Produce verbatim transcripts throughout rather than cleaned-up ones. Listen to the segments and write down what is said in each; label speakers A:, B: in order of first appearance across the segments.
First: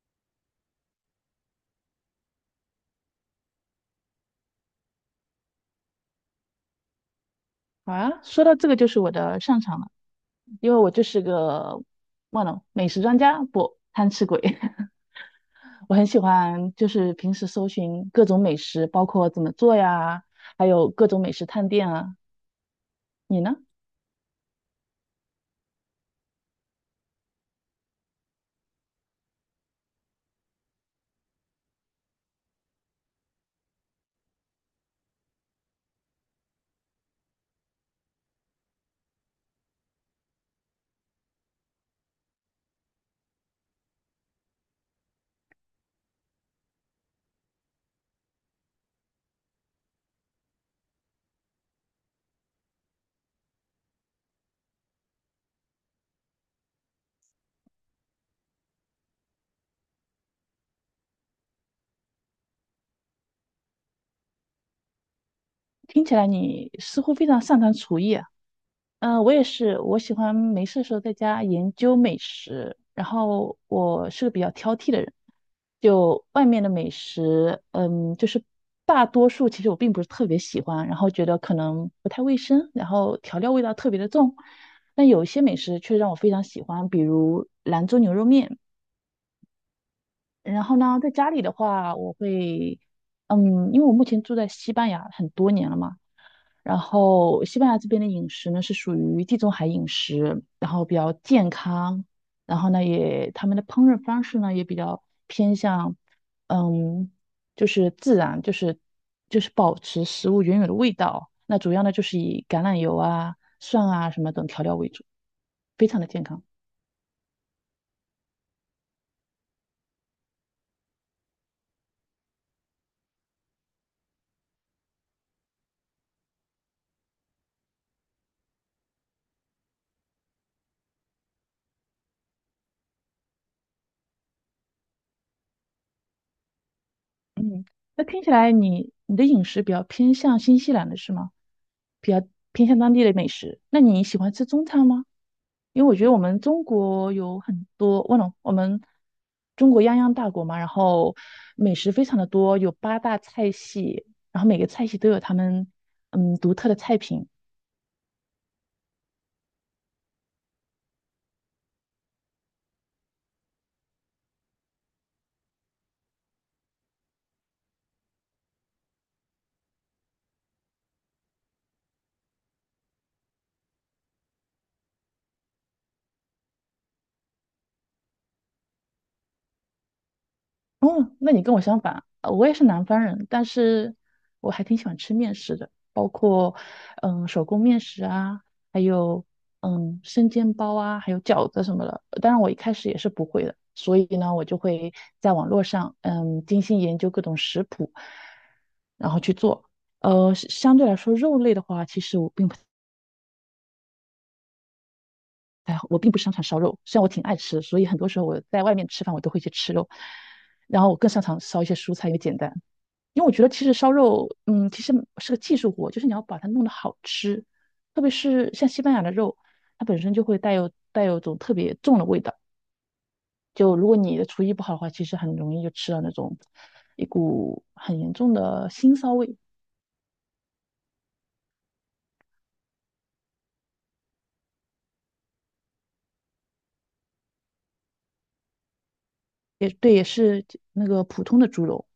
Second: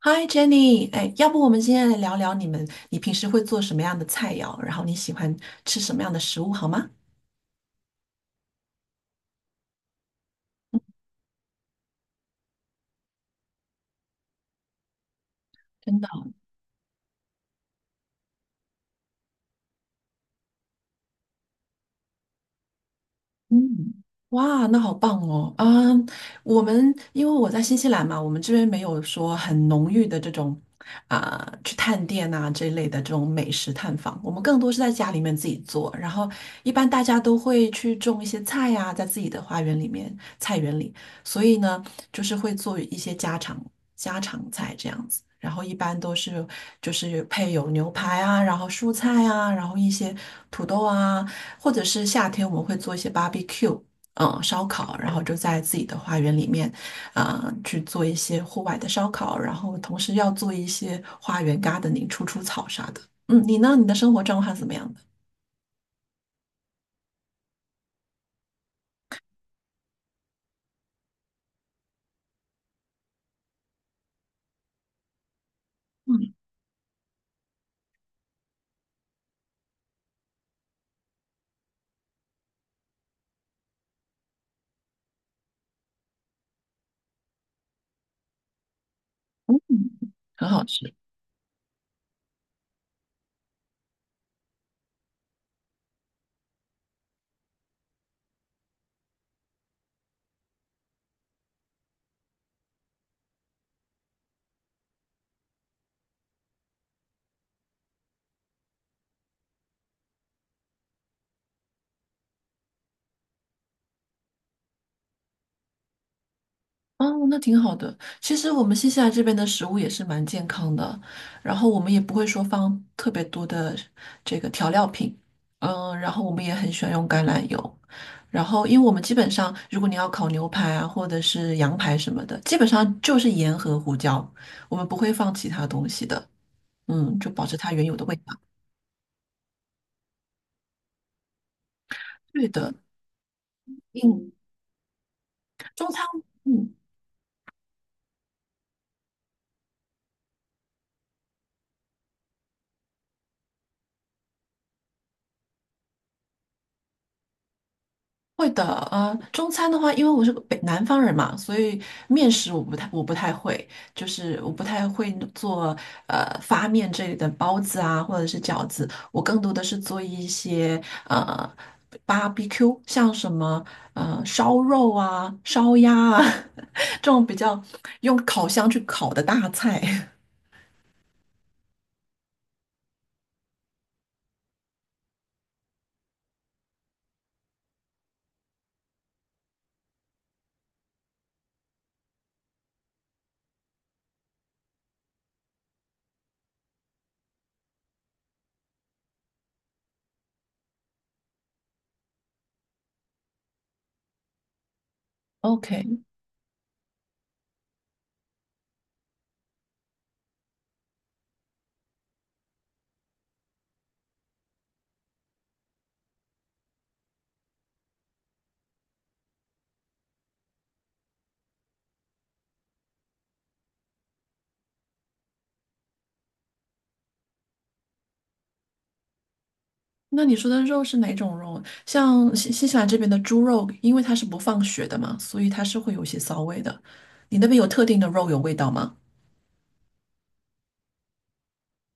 A: 嗨，Jenny，哎，要不我们今天来聊聊你们，你平时会做什么样的菜肴，然后你喜欢吃什么样的食物，好吗？
B: 好啊，说到这个就是我的擅长了，因为我就是个忘了美食专家，不，贪吃鬼。我
A: 真
B: 很
A: 的，
B: 喜欢就是平时搜寻各种美食，包括怎么做呀，还有各种美食探店啊。你呢？
A: 嗯，哇，那好棒哦！啊，我们因为我在新西兰嘛，我们这边没有说很浓郁的这种啊、去探店啊这一类的这种美食探访，我们更多是在家里面自己做。然后一般大家都会去种一些菜呀、在自己的花园里面、菜园里，所以呢，就是会做一些家常家常菜这样子。然后一般都是就是配有牛排啊，然后蔬菜啊，然后一些土豆啊。或者是夏天我们会做一些 barbecue，嗯，烧烤，然后就在自己的花园里面，啊、去做一些户外的烧烤，然后同时要做一些花园 gardening，除除草啥的。嗯，你呢？你的生活状况是怎么样的？
B: 听起来你似乎非常擅长厨艺啊。嗯，呃我也是，我喜欢没事的时候在家研究美食。然后我是个比较挑剔的人，就外面的美食，嗯，就是大多数其实我并不是特别喜欢，然后觉得可能不太卫生，然后调料味道特别的重。但有一些美食却让我非常喜欢，比如兰州牛肉面。
A: 嗯，很
B: 然
A: 好
B: 后
A: 吃。
B: 呢，在家里的话，我会，嗯，因为我目前住在西班牙很多年了嘛，然后西班牙这边的饮食呢是属于地中海饮食，然后比较健康，然后呢也他们的烹饪方式呢也比较偏向，嗯，就是自然，就是就是保持食物原有的味道，那主要呢就是以橄榄油啊、蒜啊什么等调料为主，非常的健康。
A: 哦，那挺好的。其实我们新西兰这边的食物也是蛮健康的，然后我们也不会说放特别多的这个调料品，嗯，然后我们也很喜欢用橄榄油，然后因为我们基本上如果你要烤牛排啊，或者是羊排什么的，基本上就是盐和胡椒，我们不会放其他东西的，嗯，就保持
B: 嗯，
A: 它原有
B: 那
A: 的味
B: 听起
A: 道。
B: 来你你的饮食比较偏向新西兰的是吗？比较
A: 对
B: 偏
A: 的，
B: 向当地的美食。那你喜
A: 嗯，
B: 欢吃中餐吗？因
A: 中
B: 为我
A: 餐，
B: 觉得我们中
A: 嗯。
B: 国有很多，我懂，我们中国泱泱大国嘛，然后美食非常的多，有八大菜系，然后每个菜系都有他们嗯独特的菜品。
A: 会的，呃，中餐的话，因为我是个北南方人嘛，所以面食我不太我不太会，就是我不太会做呃发面这类的包子啊，或者是饺子，我更多的是做一些呃 barbecue，像什么呃烧肉啊、烧鸭啊 这种比较用烤箱去烤的大菜。
B: 哦，那你跟我相反，呃我也是南方人，但是我还挺喜欢吃面食的，包括嗯手工面食啊，还有嗯生煎包啊，还有饺子什么的。当然，我一开始也是不会的，所以呢，我就会在网络上嗯精心研究各种食谱，然后去做。呃，是相对来说，肉类的话，其实我并不 太，我
A: OK。
B: 并不擅长烧肉。虽然我挺爱吃，所以很多时候我在外面吃饭，我都会去吃肉。然后我更擅长烧一些蔬菜，因为简单。因为我觉得其实烧肉，嗯，其实是个技术活，就是你要把它弄得好吃，特别是像西班牙的肉，它本身就会带有带有种特别重的味道。就如果你的厨艺不好的话，其实很容易就吃到那种一股很严重的腥骚味。
A: 那你说的肉是哪种肉？像新新西兰这边的猪肉，因为它是不放血的嘛，所以它是会有一些骚味的。你那边有特定的肉有味道吗？
B: 也对，也是那个普通的猪肉，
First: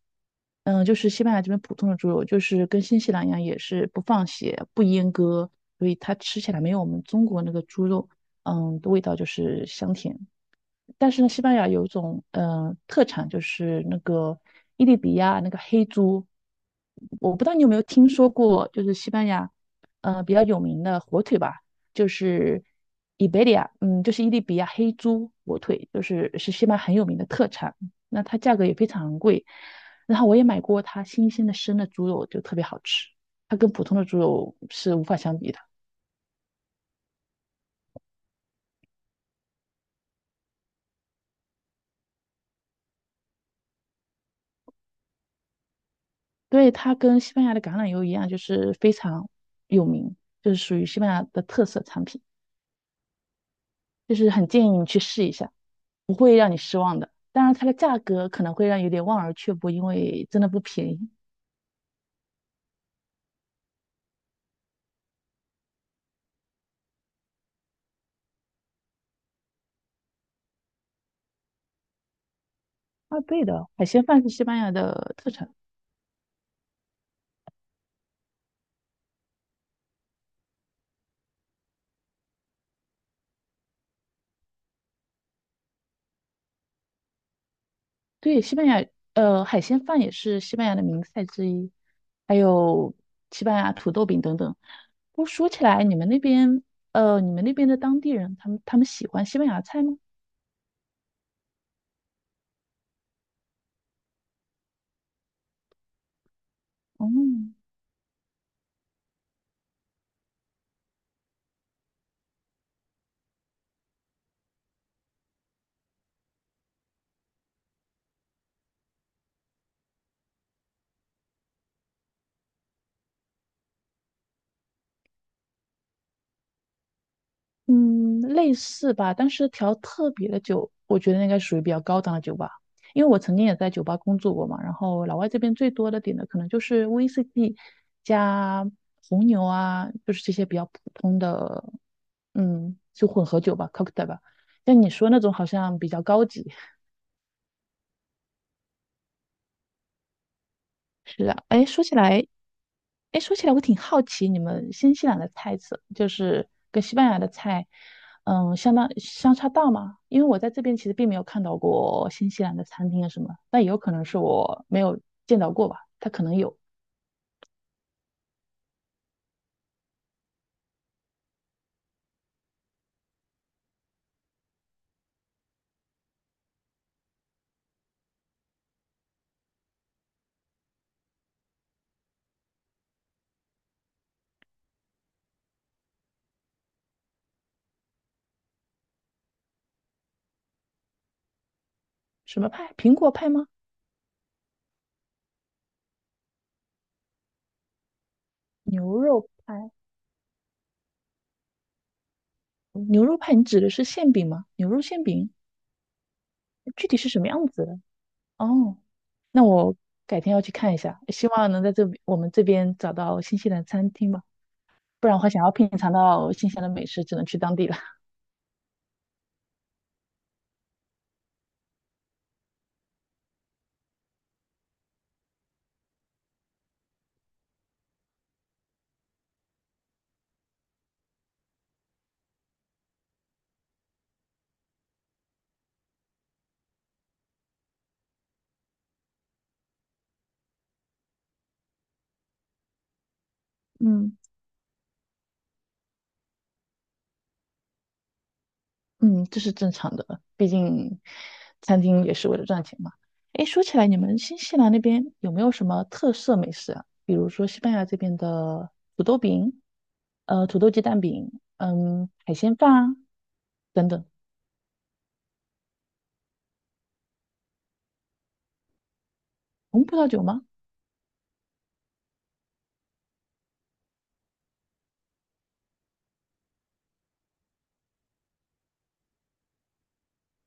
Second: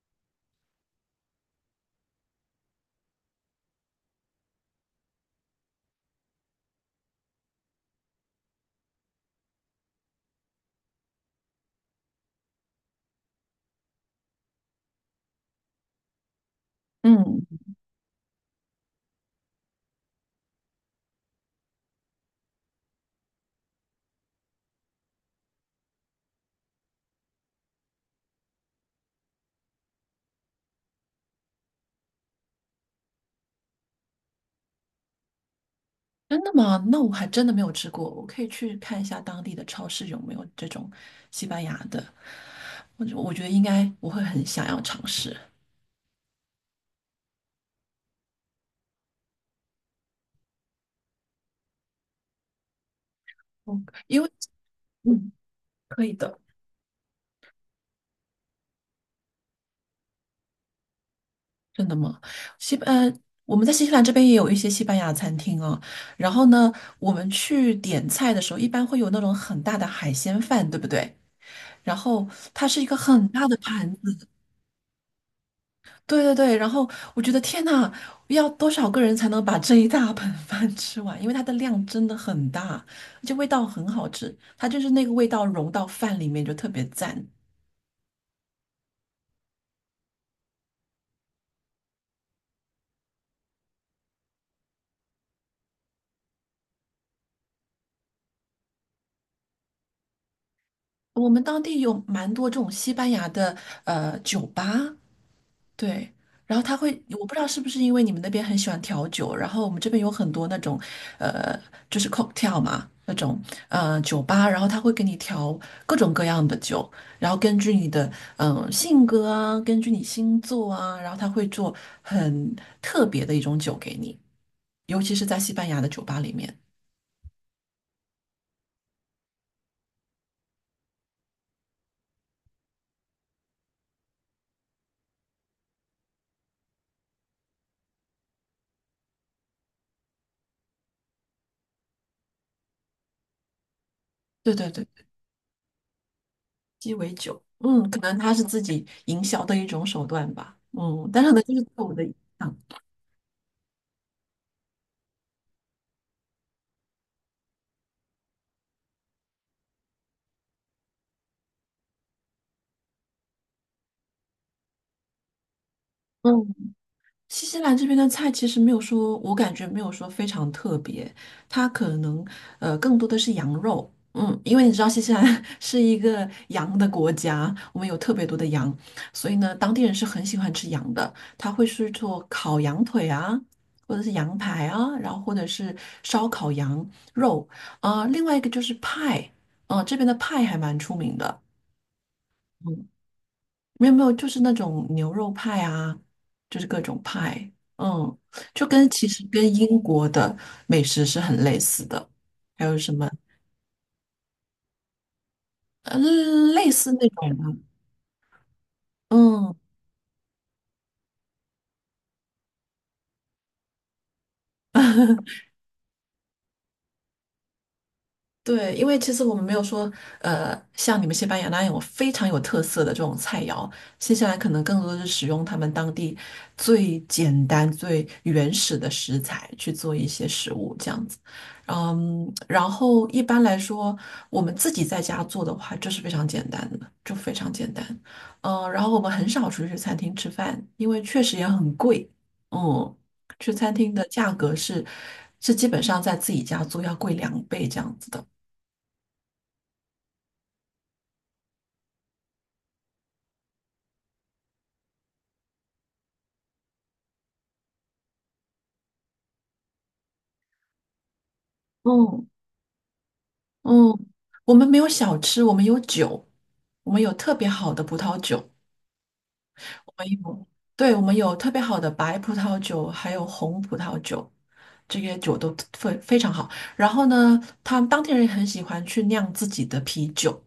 B: 嗯，就是西班牙这边普通的猪肉，就是跟新西兰一样，也是不放血、不阉割，所以它吃起来没有我们中国那个猪肉，嗯，的味道就是香甜。但是呢，西班牙有一种呃特产，就是那个伊利比亚那个黑猪，我不知
A: 嗯，
B: 道你有没有听说过，就是西班牙呃比较有名的火腿吧，就是伊贝利亚，嗯，就是伊利比亚黑猪火腿，就是是西班牙很有名的特产，那它价格也非常贵，然后我也买过它新鲜的生的猪肉，就特别好吃，它跟普通的猪肉是无法相比的。
A: 真的吗？那我还真的没有吃过，我可以去看一下当地的超市有没有这种西班牙的。我觉我觉得应该我会很想要尝试，
B: 对，它跟西班牙的橄榄油一样，就是非常有名，就是属于西班牙的特色产品，
A: 嗯
B: 就
A: 因为
B: 是很建议你去试
A: 嗯，
B: 一下。
A: 可以的。
B: 当然，它的价格可能会让有点望而却步，因为真的不便宜。
A: 真的吗？西班，呃，我们在新西兰这边也有一些西班牙餐厅啊。然后呢，我们去点菜的时候，一般会有那种很大的海鲜饭，对不对？然后它是一个
B: 啊，
A: 很
B: 对
A: 大的
B: 的，海
A: 盘
B: 鲜
A: 子，
B: 饭是西班牙的特产。
A: 对对对。然后我觉得天呐，要多少个人才能把这一大盆饭 吃完？因为它的量真的很大，而且味道很好吃，它就是那个味道融到饭里面就特别赞。
B: 对，西班牙，呃，海鲜饭也是西班牙的名菜之一，还有西班牙土豆饼等等。不过说起来，你们那边，呃，你们那边的当地人，他们他们喜欢西班牙菜吗？
A: 我们当地有蛮多这种西班牙的呃酒吧，对，然后他会，
B: 哦、
A: 我不知道是不是因为你们那边很喜欢调酒，然后我们这边有很多那种，呃，就是 cocktail 嘛，那种呃酒吧，然后他会给你调各种各样的酒，然后根据你的嗯、呃性格啊，根据你星座啊，然后他会做很特别的一种酒给你，尤其是在西班牙的酒吧里面。
B: 嗯，类似吧，但是调特别的酒，我觉得应该属于比较高档的酒吧，因为我曾经也在酒吧工作过嘛。然后老外这边最多的点的可能就是 V C D 加红牛啊，就是这些比较普通的，嗯，就混合酒吧，cocktail 吧。
A: 对对
B: 像
A: 对，
B: 你说那种好像比较高级。
A: 鸡尾酒，嗯，可能它是自己营销的一种手段吧，嗯，但
B: 是
A: 是呢，
B: 啊，
A: 就是
B: 哎，
A: 对
B: 说
A: 我
B: 起
A: 的影
B: 来，
A: 响。
B: 哎，说起来我挺好奇，你们新西兰的菜色就是跟西班牙的菜，嗯，相当相差大吗？因为我在这边其实并没有看到过新西兰的餐厅啊什么，但也有可能是我没有见到过吧。它可
A: 嗯
B: 能有
A: 新西兰这边的菜其实没有说，我感觉没有说非常特别，它可能呃更多的是羊肉，嗯，因为你知道新西兰 是一个羊的国家，我们有特别多的羊，所以呢，当地人是很喜欢吃羊的，他会去做烤羊腿啊，或者是羊排啊，然后或者是烧烤羊肉，啊、另外一个就是派，嗯、这边的派还蛮出名的。
B: 什么派？苹
A: 嗯。
B: 果派吗？
A: 没有没有，就是那种牛肉派啊，就是各种派，嗯，就跟
B: 牛
A: 其实
B: 肉
A: 跟
B: 派？
A: 英国的美食是很类似的，还有什
B: 牛
A: 么
B: 肉派？你指的是馅饼吗？牛肉馅饼
A: 呃类
B: 具
A: 似
B: 体
A: 那
B: 是什么
A: 种
B: 样
A: 的，
B: 子的？哦，那
A: 嗯。
B: 我改天要去看一下，希望能在这我们这边找到新西兰餐厅吧，不然的话想要品尝到新西兰的美食，只能去当地了。
A: 对，因为其实我们没有说，呃，像你们西班牙那样有非常有特色的这种菜肴，新西兰可能更多的是使用他们当地最简单、最原始的食材去做一些食物这样子。嗯，然后一般来说，我们自己在家做的话，就是非常简单的，就非常简单。嗯，然后我们很少出去餐厅吃饭，因为确实也很贵。嗯，去餐 厅的
B: 嗯。
A: 价格是是基本上在自己家做要贵两倍这样子的。
B: 嗯，这是正常的，毕竟餐厅也是为了赚钱嘛。诶，说起来，你们新西兰那边有没有什么特色美食啊？比如说西班牙这边的土豆饼，呃，土豆鸡蛋饼，嗯，
A: 嗯
B: 海鲜饭啊，等
A: 嗯，
B: 等。
A: 我们没有小吃，我们有酒，我们有特别好的葡萄酒，
B: 红
A: 我
B: 葡
A: 们
B: 萄酒吗？
A: 有，对，我们有特别好的白葡萄酒，还有红葡萄酒，这些酒都非非常好。然后呢，他们当地人也很喜欢去酿自己的啤酒，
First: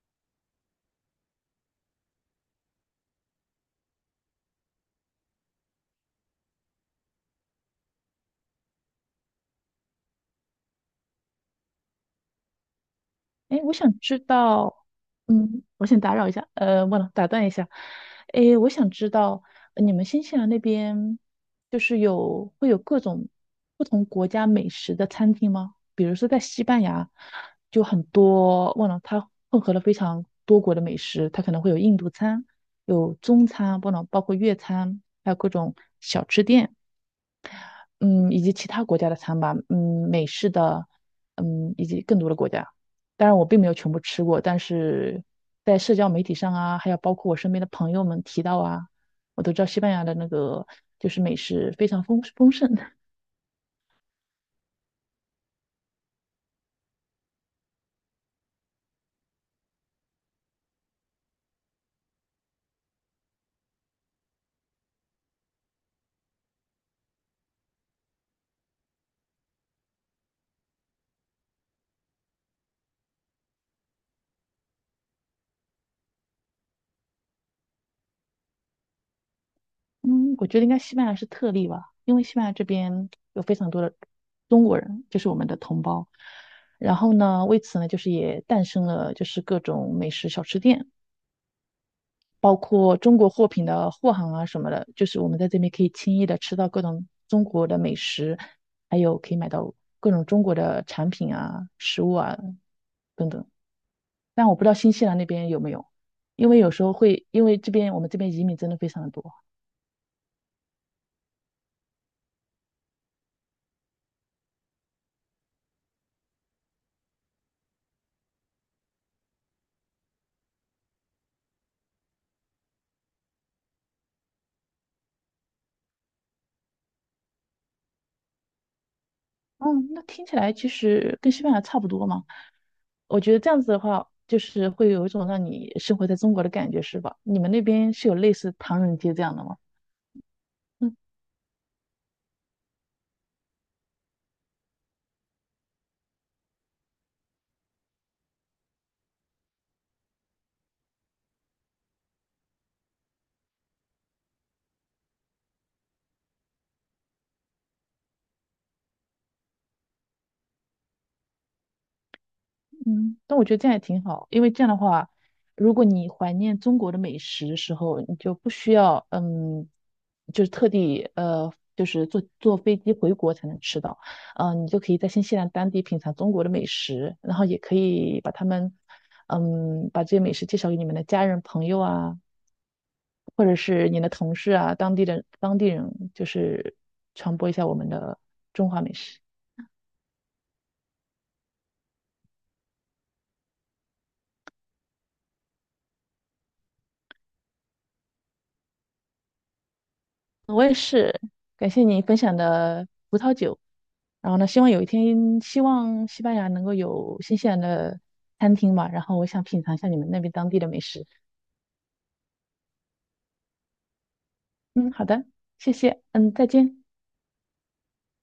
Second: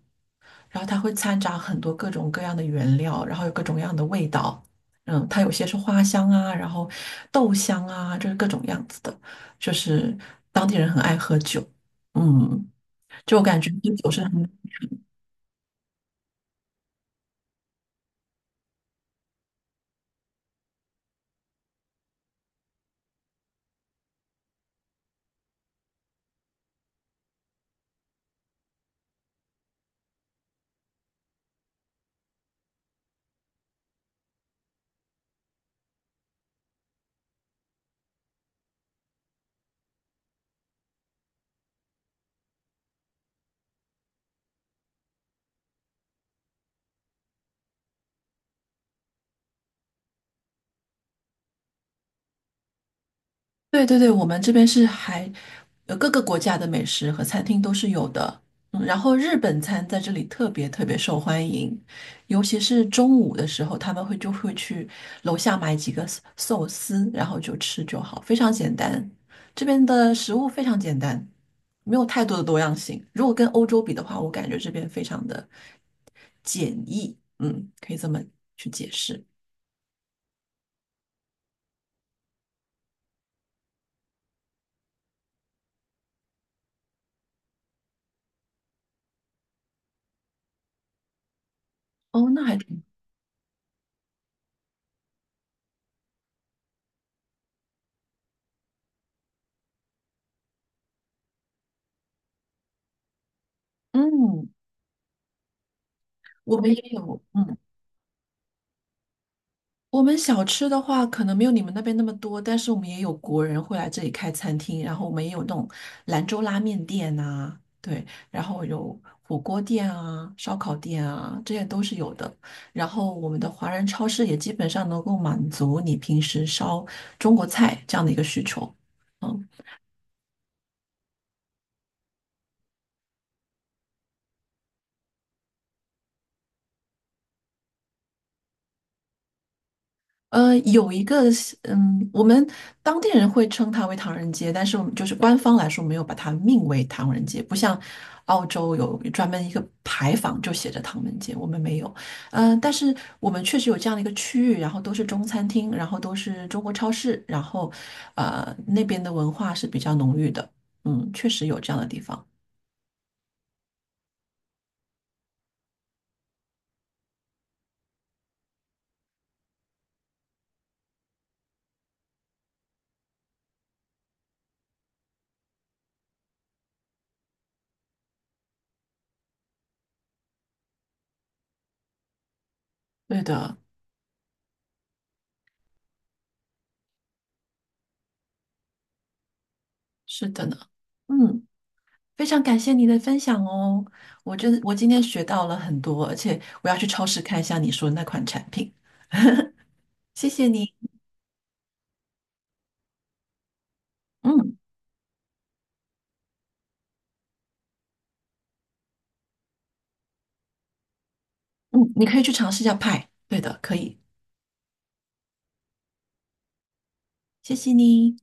A: 然后它会掺杂很多各种各样的原料，然后有各种各样的味道。嗯，它有些是花香啊，然后豆香啊，就是各种样子的，就是当地人很爱喝酒。嗯。就我感
B: 哎，
A: 觉
B: 我
A: 就
B: 想
A: 酒
B: 知
A: 是很，
B: 道，嗯，我先打扰一下，呃，忘了打断一下，哎，我想知道呃你们新西兰那边就是有会有各种不同国家美食的餐厅吗？比如说在西班牙，就很多，忘了它混合了非常多国的美食，它可能会有印度餐，有中餐，不能包括粤餐，还有各种小吃店。嗯，以及其他国家的餐吧，嗯，美式的，嗯，以及更多的国家。当然，我并没有全部吃过，但是在社交媒体上啊，还有包括我身边的朋友们提到啊，我都知道西班牙的那个就是美食非常丰丰盛。
A: 对对对，我们这边是还，呃，各个国家的美食和餐厅都是有的。嗯，然后日本餐在这里特别特别受欢迎，尤其是中午的时候，他们会就会去楼下买几个寿寿司，然后就吃就好，非常简单。这边的食物非常简单，没有太多的多样性。如果跟欧洲比的话，我感觉这边非常的简易，嗯，可以这么去解释。
B: 嗯，我觉得应该西班牙是特例吧，因为西班牙这边有非常多的中国人，就是我们的同胞。然后呢，为此呢，就是也诞生了就是各种美食小吃店。
A: 哦，那还
B: 包
A: 挺，
B: 括中国货品的货行啊什么的，就是我们在这边可以轻易的吃到各种中国的美食，还有可以买到各种中国的产品啊、食物啊等等。但
A: 嗯，
B: 我不知道新西兰那边有没有，因
A: 我
B: 为有
A: 们也
B: 时候
A: 有，
B: 会，因
A: 嗯。
B: 为这边我们这边移民真的非常的多。
A: 我们小吃的话，可能没有你们那边那么多，但是我们也有国人会来这里开餐厅，然后我们也有那种兰州拉面店啊，对，然后有火锅店啊、烧烤店啊，这些都是有的。然后我们的华人超市也基本上能够满足你平时烧中国菜这样的一个需求。嗯。
B: 嗯，那听起来其实跟西班牙差不多嘛。我觉得这样子的话，就是会有一种让你生活在中国的感觉，是吧？你们那边是有类似唐人街这样的吗？
A: 呃，有
B: 嗯
A: 一个是嗯，我们当地人会称它为唐人街，但是我们就是官方来说没有把它命为唐人街，不像澳洲有专门一个牌坊就写着唐人街，我们没有。呃，但是我们确实有这样的一个区域，然后都是中餐厅，然后都是中国超市，然后呃那边的文化是比较浓郁的，嗯，确实有这样的地方。
B: 嗯，但我觉得这样也挺好，因为这样的话，如果你怀念中国的美食的时候，你就不需要嗯，就是特地呃，就是坐坐飞机回国才能吃到，嗯，你就可以在新西兰当地品尝中国的美食，然后也可以把他们嗯，把这些美食介绍给你们的家人朋友啊，
A: 对
B: 或者
A: 的，
B: 是你的同事啊，当地的当地人，就是传播一下我们的中华美食。
A: 是的呢，嗯。非常感谢你的分享哦，我真我今天学到了很多，而且我要去超市看一下你说的那款产品，谢谢
B: 我
A: 你。
B: 也是，感谢你分享的葡萄酒。然后呢，
A: 嗯
B: 希望有一天，希望西班牙能够有新西兰的餐厅吧。然后我想品尝一下你们那边当地的美食。
A: 嗯，你可以去尝试一下派，对的，可以，
B: 嗯，好的，谢谢。嗯，再见。
A: 谢谢你。